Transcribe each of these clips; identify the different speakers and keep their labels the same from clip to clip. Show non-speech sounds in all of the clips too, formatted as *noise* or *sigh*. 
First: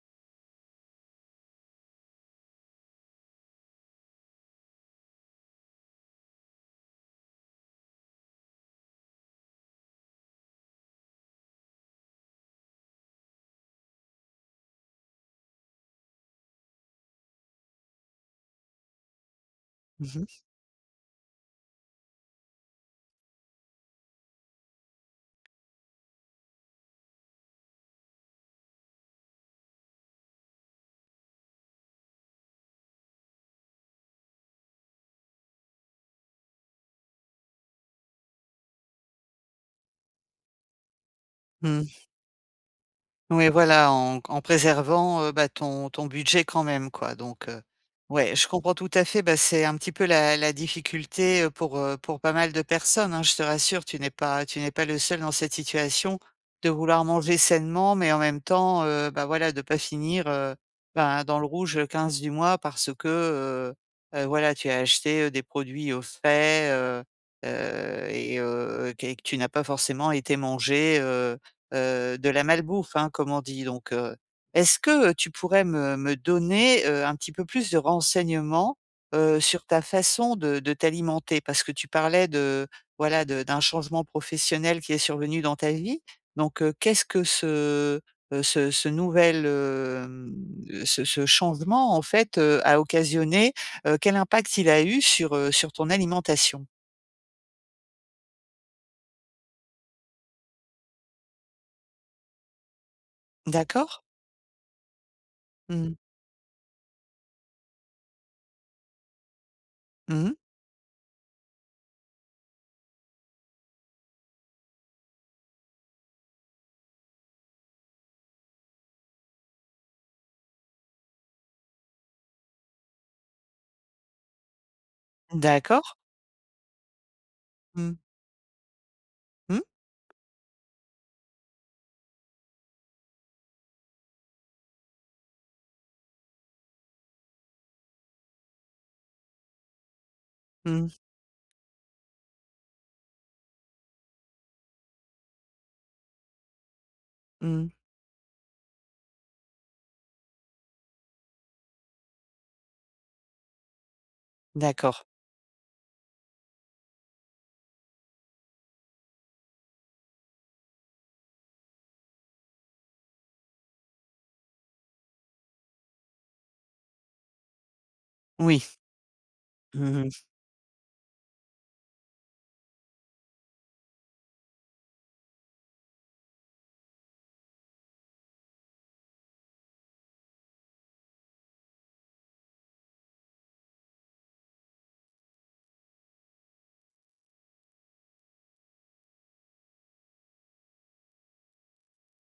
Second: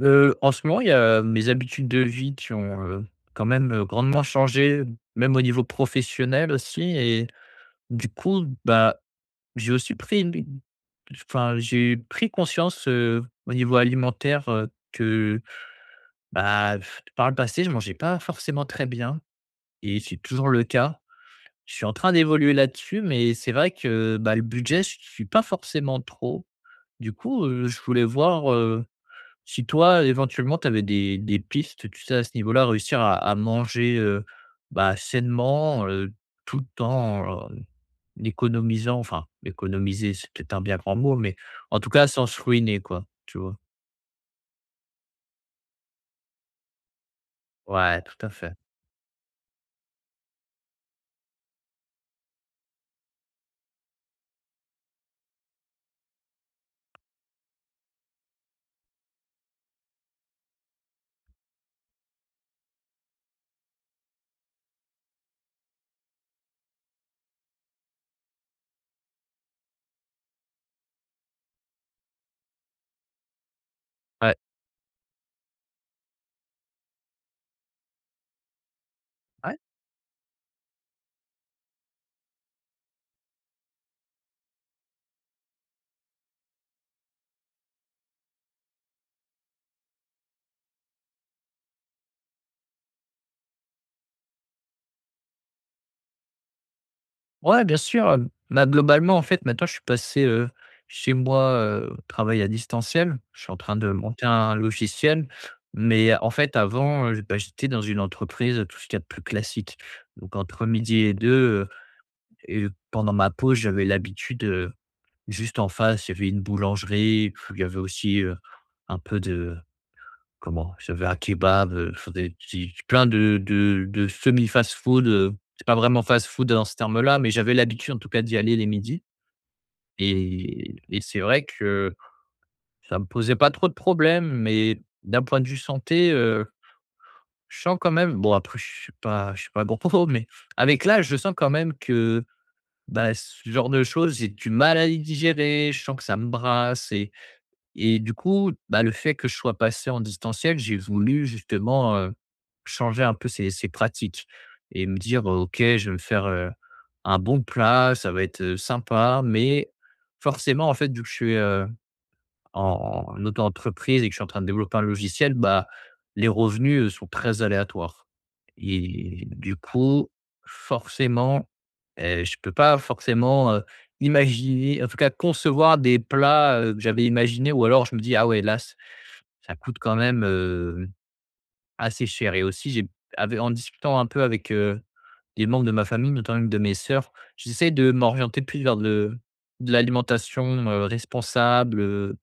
Speaker 1: En ce moment, il y a mes habitudes de vie qui ont, quand même, grandement changé, même au niveau professionnel aussi et du coup, bah, j'ai aussi pris une enfin, j'ai pris conscience, au niveau alimentaire, que, bah, par le passé, je mangeais pas forcément très bien et
Speaker 2: Mmh
Speaker 1: c'est
Speaker 2: mh.
Speaker 1: toujours le cas. Je suis en train d'évoluer là-dessus, mais c'est vrai que, bah, le budget, je suis pas forcément trop. Du coup, je voulais voir si toi, éventuellement, tu avais des pistes, tu sais, à ce niveau-là, réussir à manger, bah, sainement, tout en économisant, enfin, économiser, c'est peut-être un bien grand mot, mais en
Speaker 2: Mmh.
Speaker 1: tout cas, sans se ruiner, quoi, tu
Speaker 2: Oui,
Speaker 1: vois?
Speaker 2: voilà, en préservant, bah, ton budget quand même, quoi, donc
Speaker 1: Ouais, tout à
Speaker 2: ouais, je
Speaker 1: fait.
Speaker 2: comprends tout à fait, bah, c'est un petit peu la difficulté, pour pas mal de personnes, hein. Je te rassure, tu n'es pas le seul dans cette situation de vouloir manger sainement, mais en même temps, bah, voilà, de pas finir, ben, dans le rouge le 15 du mois parce que, voilà, tu as acheté, des produits au frais, et que tu n'as pas forcément été mangé. De la malbouffe, hein, comme on dit donc,
Speaker 1: Ouais.
Speaker 2: est-ce que, tu pourrais me donner, un petit peu plus de renseignements,
Speaker 1: Ouais.
Speaker 2: sur ta façon de t'alimenter? Parce que tu parlais de, voilà, de d'un changement professionnel qui est survenu dans ta vie donc, qu'est-ce que ce, ce ce nouvel, hem, ce ce changement en fait, a occasionné? Quel impact il a eu sur, ton alimentation?
Speaker 1: Ouais, bien sûr, hem, bah, globalement, en fait, maintenant, je suis passé, chez moi, au travail à distanciel. Je suis en train de
Speaker 2: D'accord?
Speaker 1: monter un logiciel,
Speaker 2: Mmh.
Speaker 1: mais en fait, avant, bah, j'étais dans une entreprise, tout ce qu'il y a de plus classique.
Speaker 2: Mmh.
Speaker 1: Donc entre midi et 2, heu et pendant ma pause, j'avais l'habitude, juste en face, il y avait une boulangerie, puis il y avait aussi, un peu de... Comment? J'avais un kebab, enfin des petits plein de semi fast food, c'est pas
Speaker 2: D'accord.
Speaker 1: vraiment fast food dans ce terme-là, mais j'avais l'habitude
Speaker 2: Mmh.
Speaker 1: en tout cas d'y aller les midis
Speaker 2: Mmh.
Speaker 1: et c'est vrai que ça me posait pas trop de problèmes, mais d'un point de vue santé, je sens quand même, bon, après je suis pas *laughs* gourmand, mais avec
Speaker 2: Mmh.
Speaker 1: l'âge, je sens quand même que, bah, ce genre de choses, j'ai du mal à les digérer, je sens que ça me brasse.
Speaker 2: Mmh.
Speaker 1: Et du coup, bah, le fait que je sois passé en distanciel, j'ai voulu justement, changer un peu ces pratiques et me
Speaker 2: D'accord.
Speaker 1: dire: «OK, je vais me faire, un bon plat, ça va être, sympa». Mais forcément, en fait, vu que je suis en auto-entreprise et que je suis en train de développer un logiciel, bah, les revenus, sont très aléatoires
Speaker 2: Oui.
Speaker 1: et du
Speaker 2: Mmh
Speaker 1: coup,
Speaker 2: mh.
Speaker 1: forcément, je peux pas forcément, imaginer, en tout cas concevoir des plats, que j'avais imaginés, ou alors je me dis: «Ah ouais, là, ç ça coûte quand même, assez cher». Et aussi j'ai... avec en discutant un peu avec, des membres de ma famille, notamment une de mes sœurs. J'essaie de m'orienter plus vers de l'alimentation, responsable,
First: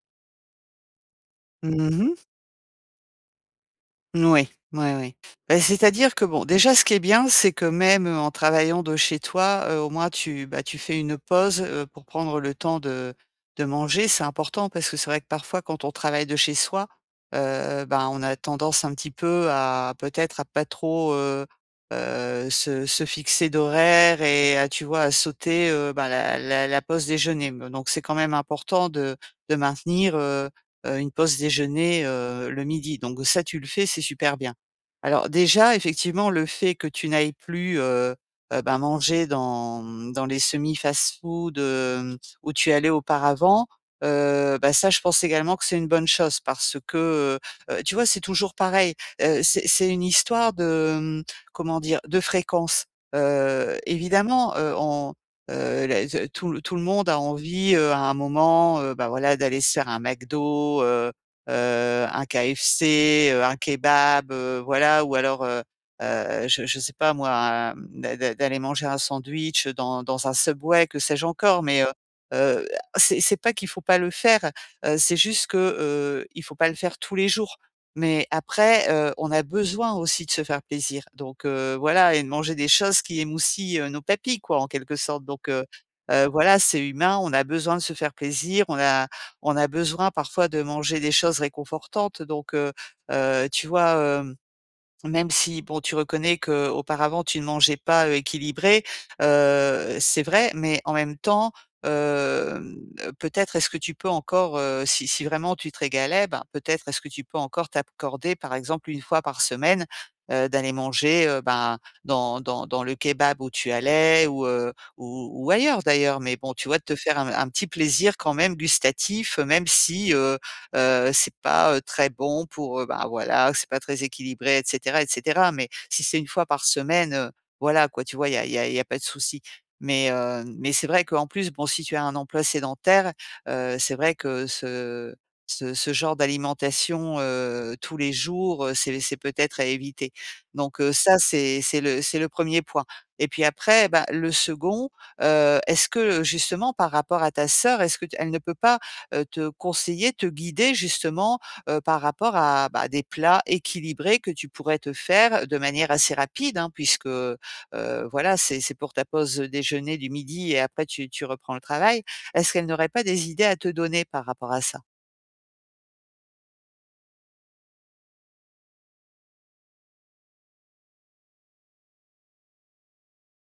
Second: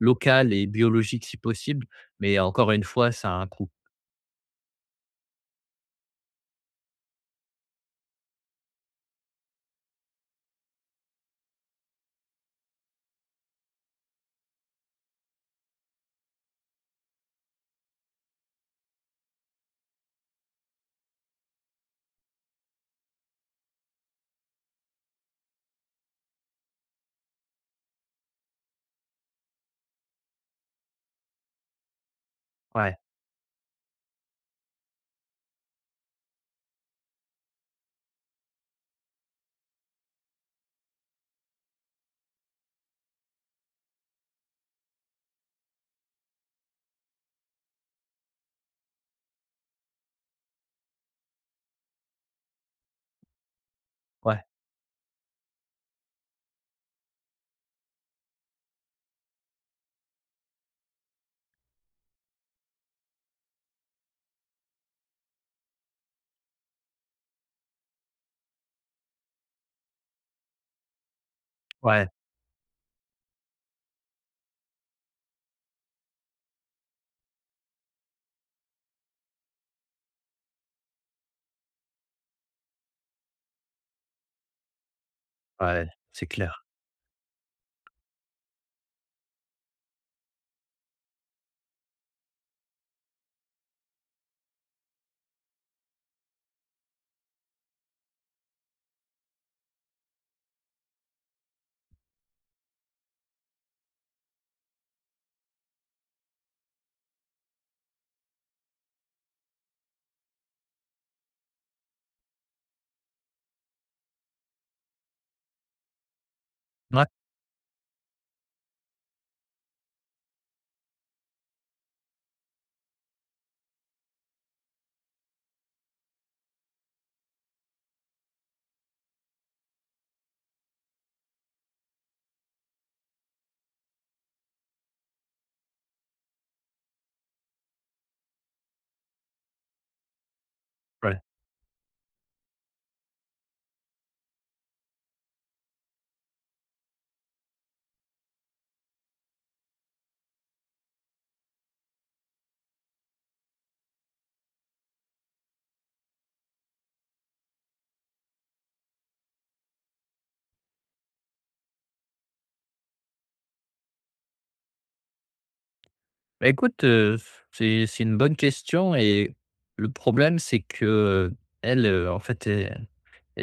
Speaker 1: locale et biologique si possible,
Speaker 2: Mmh.
Speaker 1: mais encore une fois, ça a un coût.
Speaker 2: Oui, oui, oui. Bah, c'est-à-dire que bon, déjà ce qui est bien, c'est que même, en travaillant de chez toi, au moins tu bah, tu fais une pause, pour prendre le temps de manger. C'est important parce que c'est vrai que parfois quand on travaille de chez soi, ben, on a tendance un petit peu à peut-être à pas trop, se fixer d'horaire et à tu vois, à sauter, bah, la pause déjeuner, donc c'est quand même important de maintenir, une pause déjeuner, le
Speaker 1: Ouais,
Speaker 2: midi, donc ça, tu le fais, c'est super bien. Alors déjà, effectivement, le fait que tu n'ailles plus, ben, manger dans les semi-fast-food, où tu allais auparavant, bah, ça, je pense également que c'est une bonne chose parce que, tu vois, c'est toujours pareil, c'est une histoire de, comment dire? De fréquence. Heu,
Speaker 1: ouais,
Speaker 2: évidemment, on la ze tout le monde a envie, à un moment, bah, voilà, d'aller se faire un McDo, un KFC, un kebab, voilà ou alors, je sais pas moi, un d'a d'a d'aller manger un sandwich, dans un Subway, que sais-je encore mais
Speaker 1: ouais,
Speaker 2: heu, c'est pas qu'il faut pas le faire, c'est juste que, il faut pas le faire tous les jours. Mais après, on a besoin aussi de se faire plaisir, donc voilà et de manger des choses qui émoussent nos papilles quoi, en quelque sorte, donc
Speaker 1: ouais, c'est
Speaker 2: voilà,
Speaker 1: clair.
Speaker 2: c'est humain, on a besoin de se faire plaisir, on a besoin parfois de manger des choses réconfortantes, donc tu vois, hem même si, bon, tu reconnais que auparavant tu ne mangeais pas, équilibré, c'est vrai, mais en même temps, hem, peut-être est-ce que tu peux encore, si vraiment tu te régalais, ben, peut-être est-ce que tu peux encore t'accorder, par exemple, une fois par semaine, d'aller manger, ben, dans le kebab où tu allais ou ailleurs d'ailleurs, mais bon, tu vois, de te
Speaker 1: Ouais,
Speaker 2: faire un petit plaisir quand même gustatif, même si, c'est pas, très bon pour, ben, voilà, c'est pas très équilibré et cetera et cetera. Mais si c'est une fois par semaine, voilà quoi, tu vois? Il y a pas de souci. Mais c'est vrai qu'en plus, bon, si tu as un emploi sédentaire, c'est vrai que ce genre d'alimentation, tous les jours, c'est peut-être à éviter. Donc, ça
Speaker 1: ouais.
Speaker 2: c'est le premier point. Et puis après, bah, le second, est-ce que, justement par rapport à ta sœur, est-ce que t elle ne peut pas te conseiller, te guider justement, par rapport à, bah, des plats équilibrés que tu pourrais te faire de manière assez rapide, hein, puisque, voilà, c'est pour ta pause, déjeuner du midi et après tu reprends le travail. Est-ce qu'elle n'aurait pas des idées à te donner par rapport à ça?
Speaker 1: Bah, écoute, c'est une bonne question. Et le problème, c'est qu'elle, en fait, elle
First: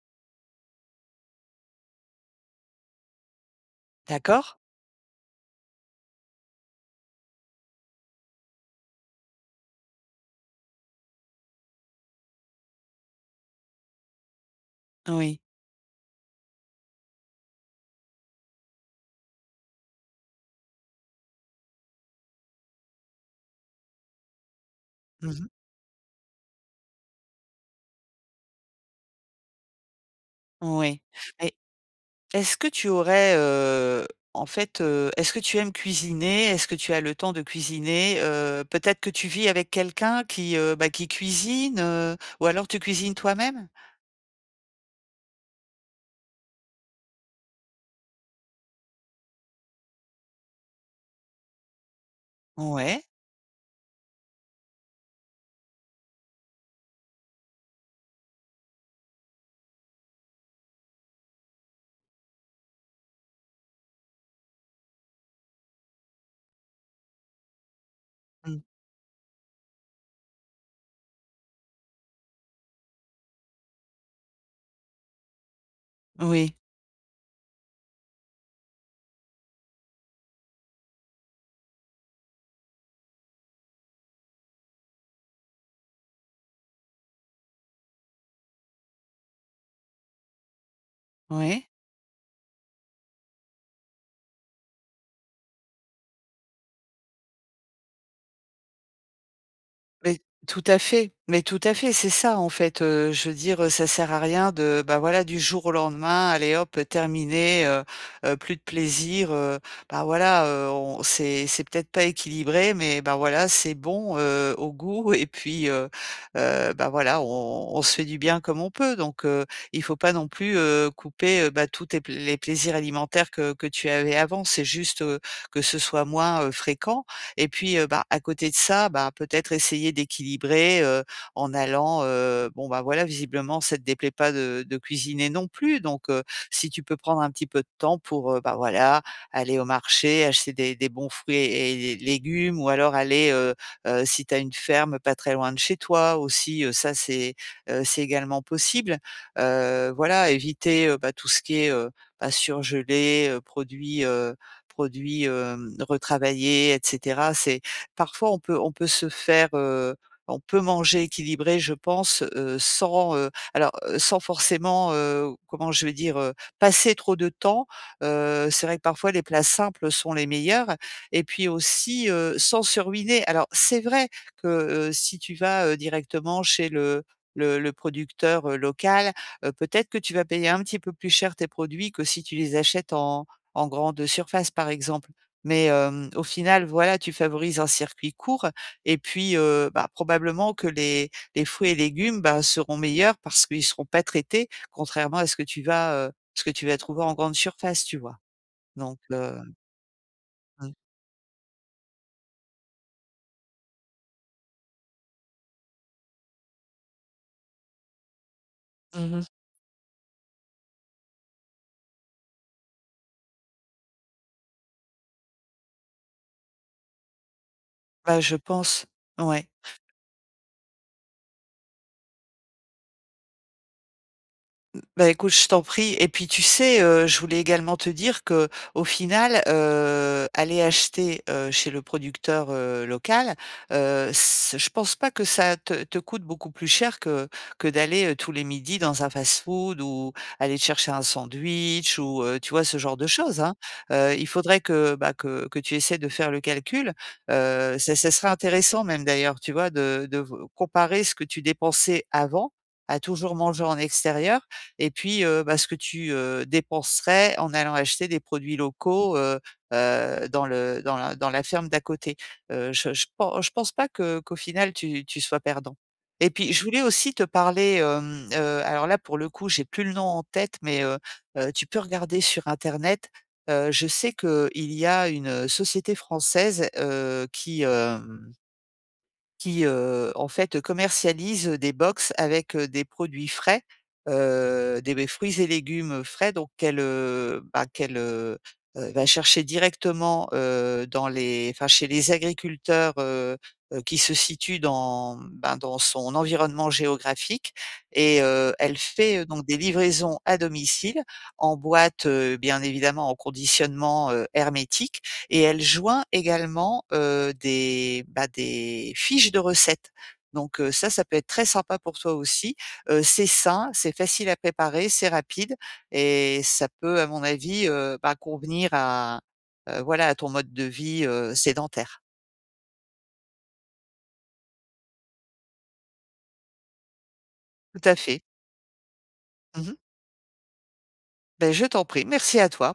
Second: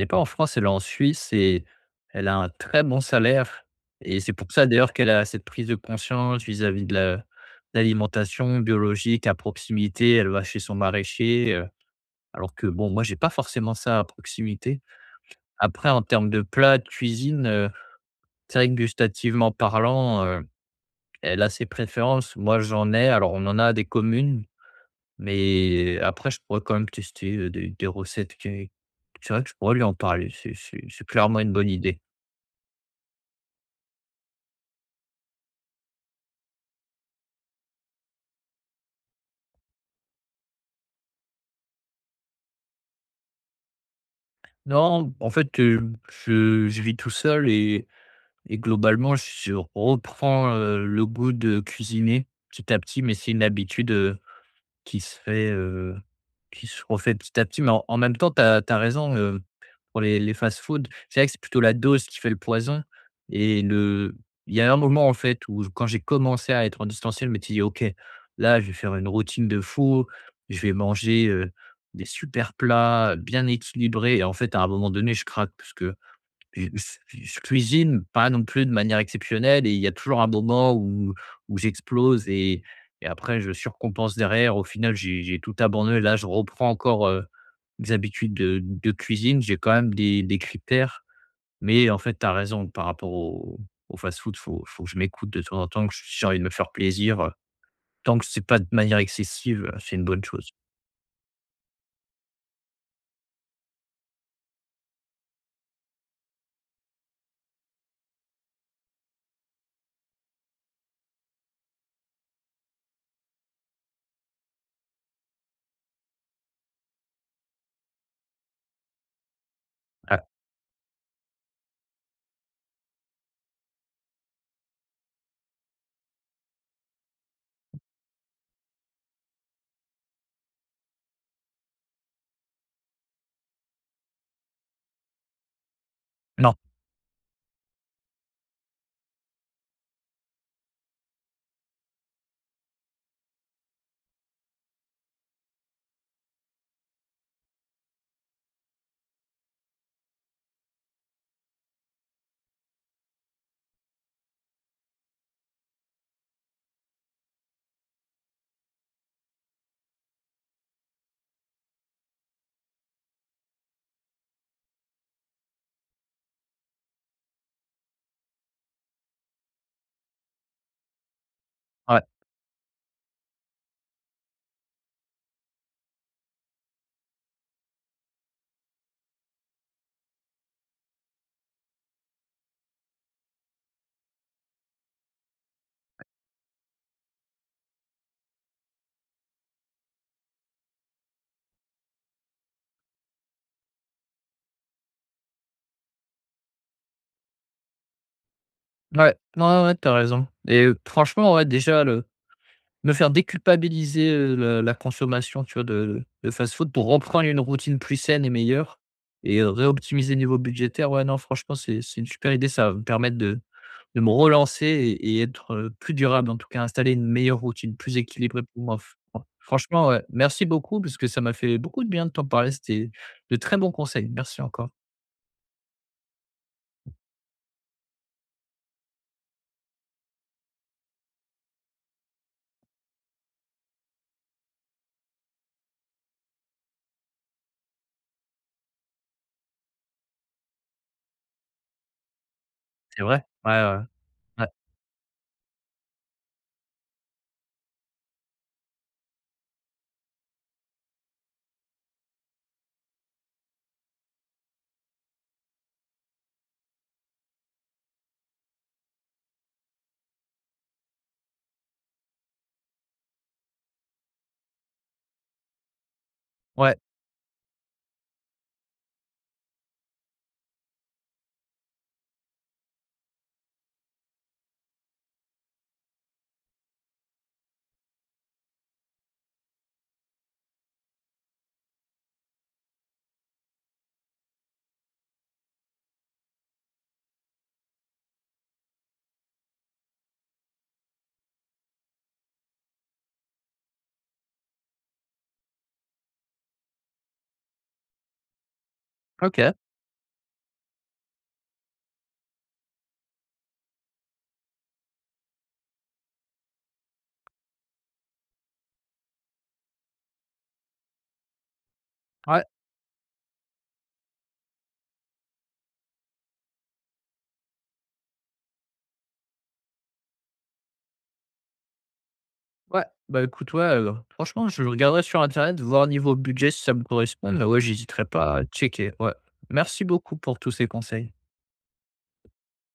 Speaker 1: est pas en France, elle est en Suisse et elle a un très bon salaire, et c'est pour
Speaker 2: D'accord?
Speaker 1: ça d'ailleurs qu'elle a cette prise de conscience vis-à-vis de la... l'alimentation biologique à proximité. Elle va chez son maraîcher, alors que bon, moi j'ai pas forcément ça à proximité.
Speaker 2: Oui.
Speaker 1: Après, en termes de plats, de cuisine, c'est vrai que gustativement parlant, elle a ses préférences. Moi j'en ai, alors on en a des communes,
Speaker 2: Mmh.
Speaker 1: mais après je pourrais quand même tester, des recettes qui... c'est vrai que je pourrais lui en parler. C'est c'est
Speaker 2: Oui.
Speaker 1: c'est clairement une bonne idée.
Speaker 2: Est-ce que tu aimes cuisiner? Est-ce que tu as le temps de cuisiner? Peut-être que tu vis avec quelqu'un qui, bah, qui cuisine, ou alors tu cuisines toi-même?
Speaker 1: Non, en fait, je vis tout seul. Et globalement, je reprends, le goût de cuisiner petit à petit,
Speaker 2: Ouais.
Speaker 1: mais c'est une habitude, qui se fait, qui se refait petit à petit. Mais en même temps, tu as raison, pour les fast-food, c'est vrai que c'est plutôt la dose qui fait le poison. Et le il y a un moment, en fait, où quand j'ai commencé à être en distanciel, je m'étais dit: «OK, là,
Speaker 2: Mmh.
Speaker 1: je vais faire une routine de fou, je vais manger, des super plats, bien équilibrés», et en fait, à un moment donné, je craque parce que...
Speaker 2: Oui,
Speaker 1: et c je cuisine pas non plus de manière exceptionnelle et il y a toujours un moment où j'explose et après je surcompense derrière. Au final, j'ai tout abandonné. Là, je reprends encore, mes habitudes de cuisine. J'ai quand même des critères,
Speaker 2: oui.
Speaker 1: mais en fait, tu as raison par rapport au fast-food, faut que je m'écoute de temps en temps, que j'ai envie de me faire plaisir, tant que c'est pas de manière excessive, c'est une
Speaker 2: Mais
Speaker 1: bonne chose.
Speaker 2: tout à fait, mais tout à fait, c'est ça en fait, je veux dire, ça sert à rien de, bah, voilà, du jour au lendemain, allez hop, terminé, plus de plaisir, bah, voilà, on c'est peut-être pas équilibré, mais bah, voilà, c'est bon, au goût et puis, bah, voilà, on se fait du bien comme on peut donc il faut pas
Speaker 1: Ouais,
Speaker 2: non plus, couper, bah, tous tes pl les plaisirs alimentaires que tu avais avant. C'est juste, que ce soit moins, fréquent et puis, bah, à côté de ça, bah, peut-être essayer d'équilibrer, en allant, bon, bah, voilà, visiblement ça ne te déplaît pas de cuisiner non plus donc
Speaker 1: non,
Speaker 2: si tu peux prendre un petit peu de temps pour, bah, voilà, aller au marché, acheter des bons fruits et légumes ou alors aller, si tu as une ferme pas très loin de chez toi aussi, c'est également possible. Voilà, éviter, bah, tout ce qui est, bah, surgelé, produits, retravaillés et cetera. C'est parfois on peut manger équilibré, je pense, sans forcément, comment je vais dire? Passer trop de temps. C'est vrai que parfois les plats simples sont les meilleurs et puis
Speaker 1: ouais,
Speaker 2: aussi, sans se ruiner. Alors c'est vrai que, si tu vas, directement chez le le producteur, local, peut-être que tu vas payer un petit peu plus cher tes produits que si tu les achètes en grande surface, par exemple. Mais au final, voilà, tu favorises un circuit court et puis, bah, probablement que les fruits et légumes, bah, seront meilleurs parce qu'ils seront pas traités, contrairement à ce que tu vas, ce que tu vas trouver en grande surface, tu vois? Donc
Speaker 1: ouais, non, ouais, t'as raison. Et
Speaker 2: mmh.
Speaker 1: franchement, ouais, déjà le me faire déculpabiliser, le la consommation, tu vois, de fast-food pour reprendre une routine plus saine et meilleure.
Speaker 2: Mmh.
Speaker 1: Et réoptimiser le niveau budgétaire. Ouais, non, franchement, c'est une super idée. Ça va me permettre de me relancer et être, plus durable, en tout cas, installer une meilleure routine, plus
Speaker 2: Bah, je
Speaker 1: équilibrée pour moi.
Speaker 2: pense,
Speaker 1: F
Speaker 2: ouais.
Speaker 1: Franchement, ouais, merci beaucoup parce que ça m'a fait beaucoup de bien de t'en parler. C'était de très bons conseils. Merci encore.
Speaker 2: Bah, écoute, je t'en prie et puis tu sais, je voulais également te dire que, au final, aller acheter, chez le producteur, local, c je pense pas que ça te coûte beaucoup plus cher que d'aller, tous les midis dans un fast-food ou aller te chercher un sandwich ou, tu vois, ce genre
Speaker 1: C'est
Speaker 2: de
Speaker 1: vrai?
Speaker 2: choses,
Speaker 1: Ouais,
Speaker 2: hein.
Speaker 1: ouais.
Speaker 2: Il
Speaker 1: Ouais.
Speaker 2: faudrait que, bah, que tu essaies de faire le calcul, ça serait intéressant même d'ailleurs, tu vois, de v comparer ce que tu dépensais avant à toujours manger en extérieur et puis, bah, ce que tu, dépenserais en allant acheter des produits locaux, dans la ferme d'à côté. Je pense pas que qu'au final tu sois perdant. Et puis je
Speaker 1: Ouais,
Speaker 2: voulais aussi te parler, alors là pour le coup, j'ai plus le nom en tête, mais tu peux regarder sur internet. Je sais qu'il y a une, société française, qui, en fait, commercialise des box avec, des produits frais, des fruits et légumes frais donc qu'elle, bah, qu'elle, va chercher directement, dans les enfin chez les agriculteurs, qui se situent ben, dans son environnement géographique et elle fait, donc
Speaker 1: OK.
Speaker 2: des livraisons à domicile en boîte, bien évidemment en conditionnement, hermétique et elle joint également, bah, des fiches de recettes. Donc, ça, ça peut être très sympa pour toi
Speaker 1: Ouais,
Speaker 2: aussi. C'est sain, c'est facile à préparer, c'est rapide et ça peut à mon avis, bah, convenir à, voilà, à ton mode de vie, sédentaire.
Speaker 1: ouais. Bah, écoute, ouais, franchement, je regarderai sur internet, voir niveau budget si ça me correspond. Bah, ouais,
Speaker 2: Tout à
Speaker 1: j'hésiterai
Speaker 2: fait.
Speaker 1: pas à checker, ouais.
Speaker 2: Mmh mh.
Speaker 1: Merci beaucoup pour tous ces conseils.
Speaker 2: Ben, je t'en prie, merci à toi.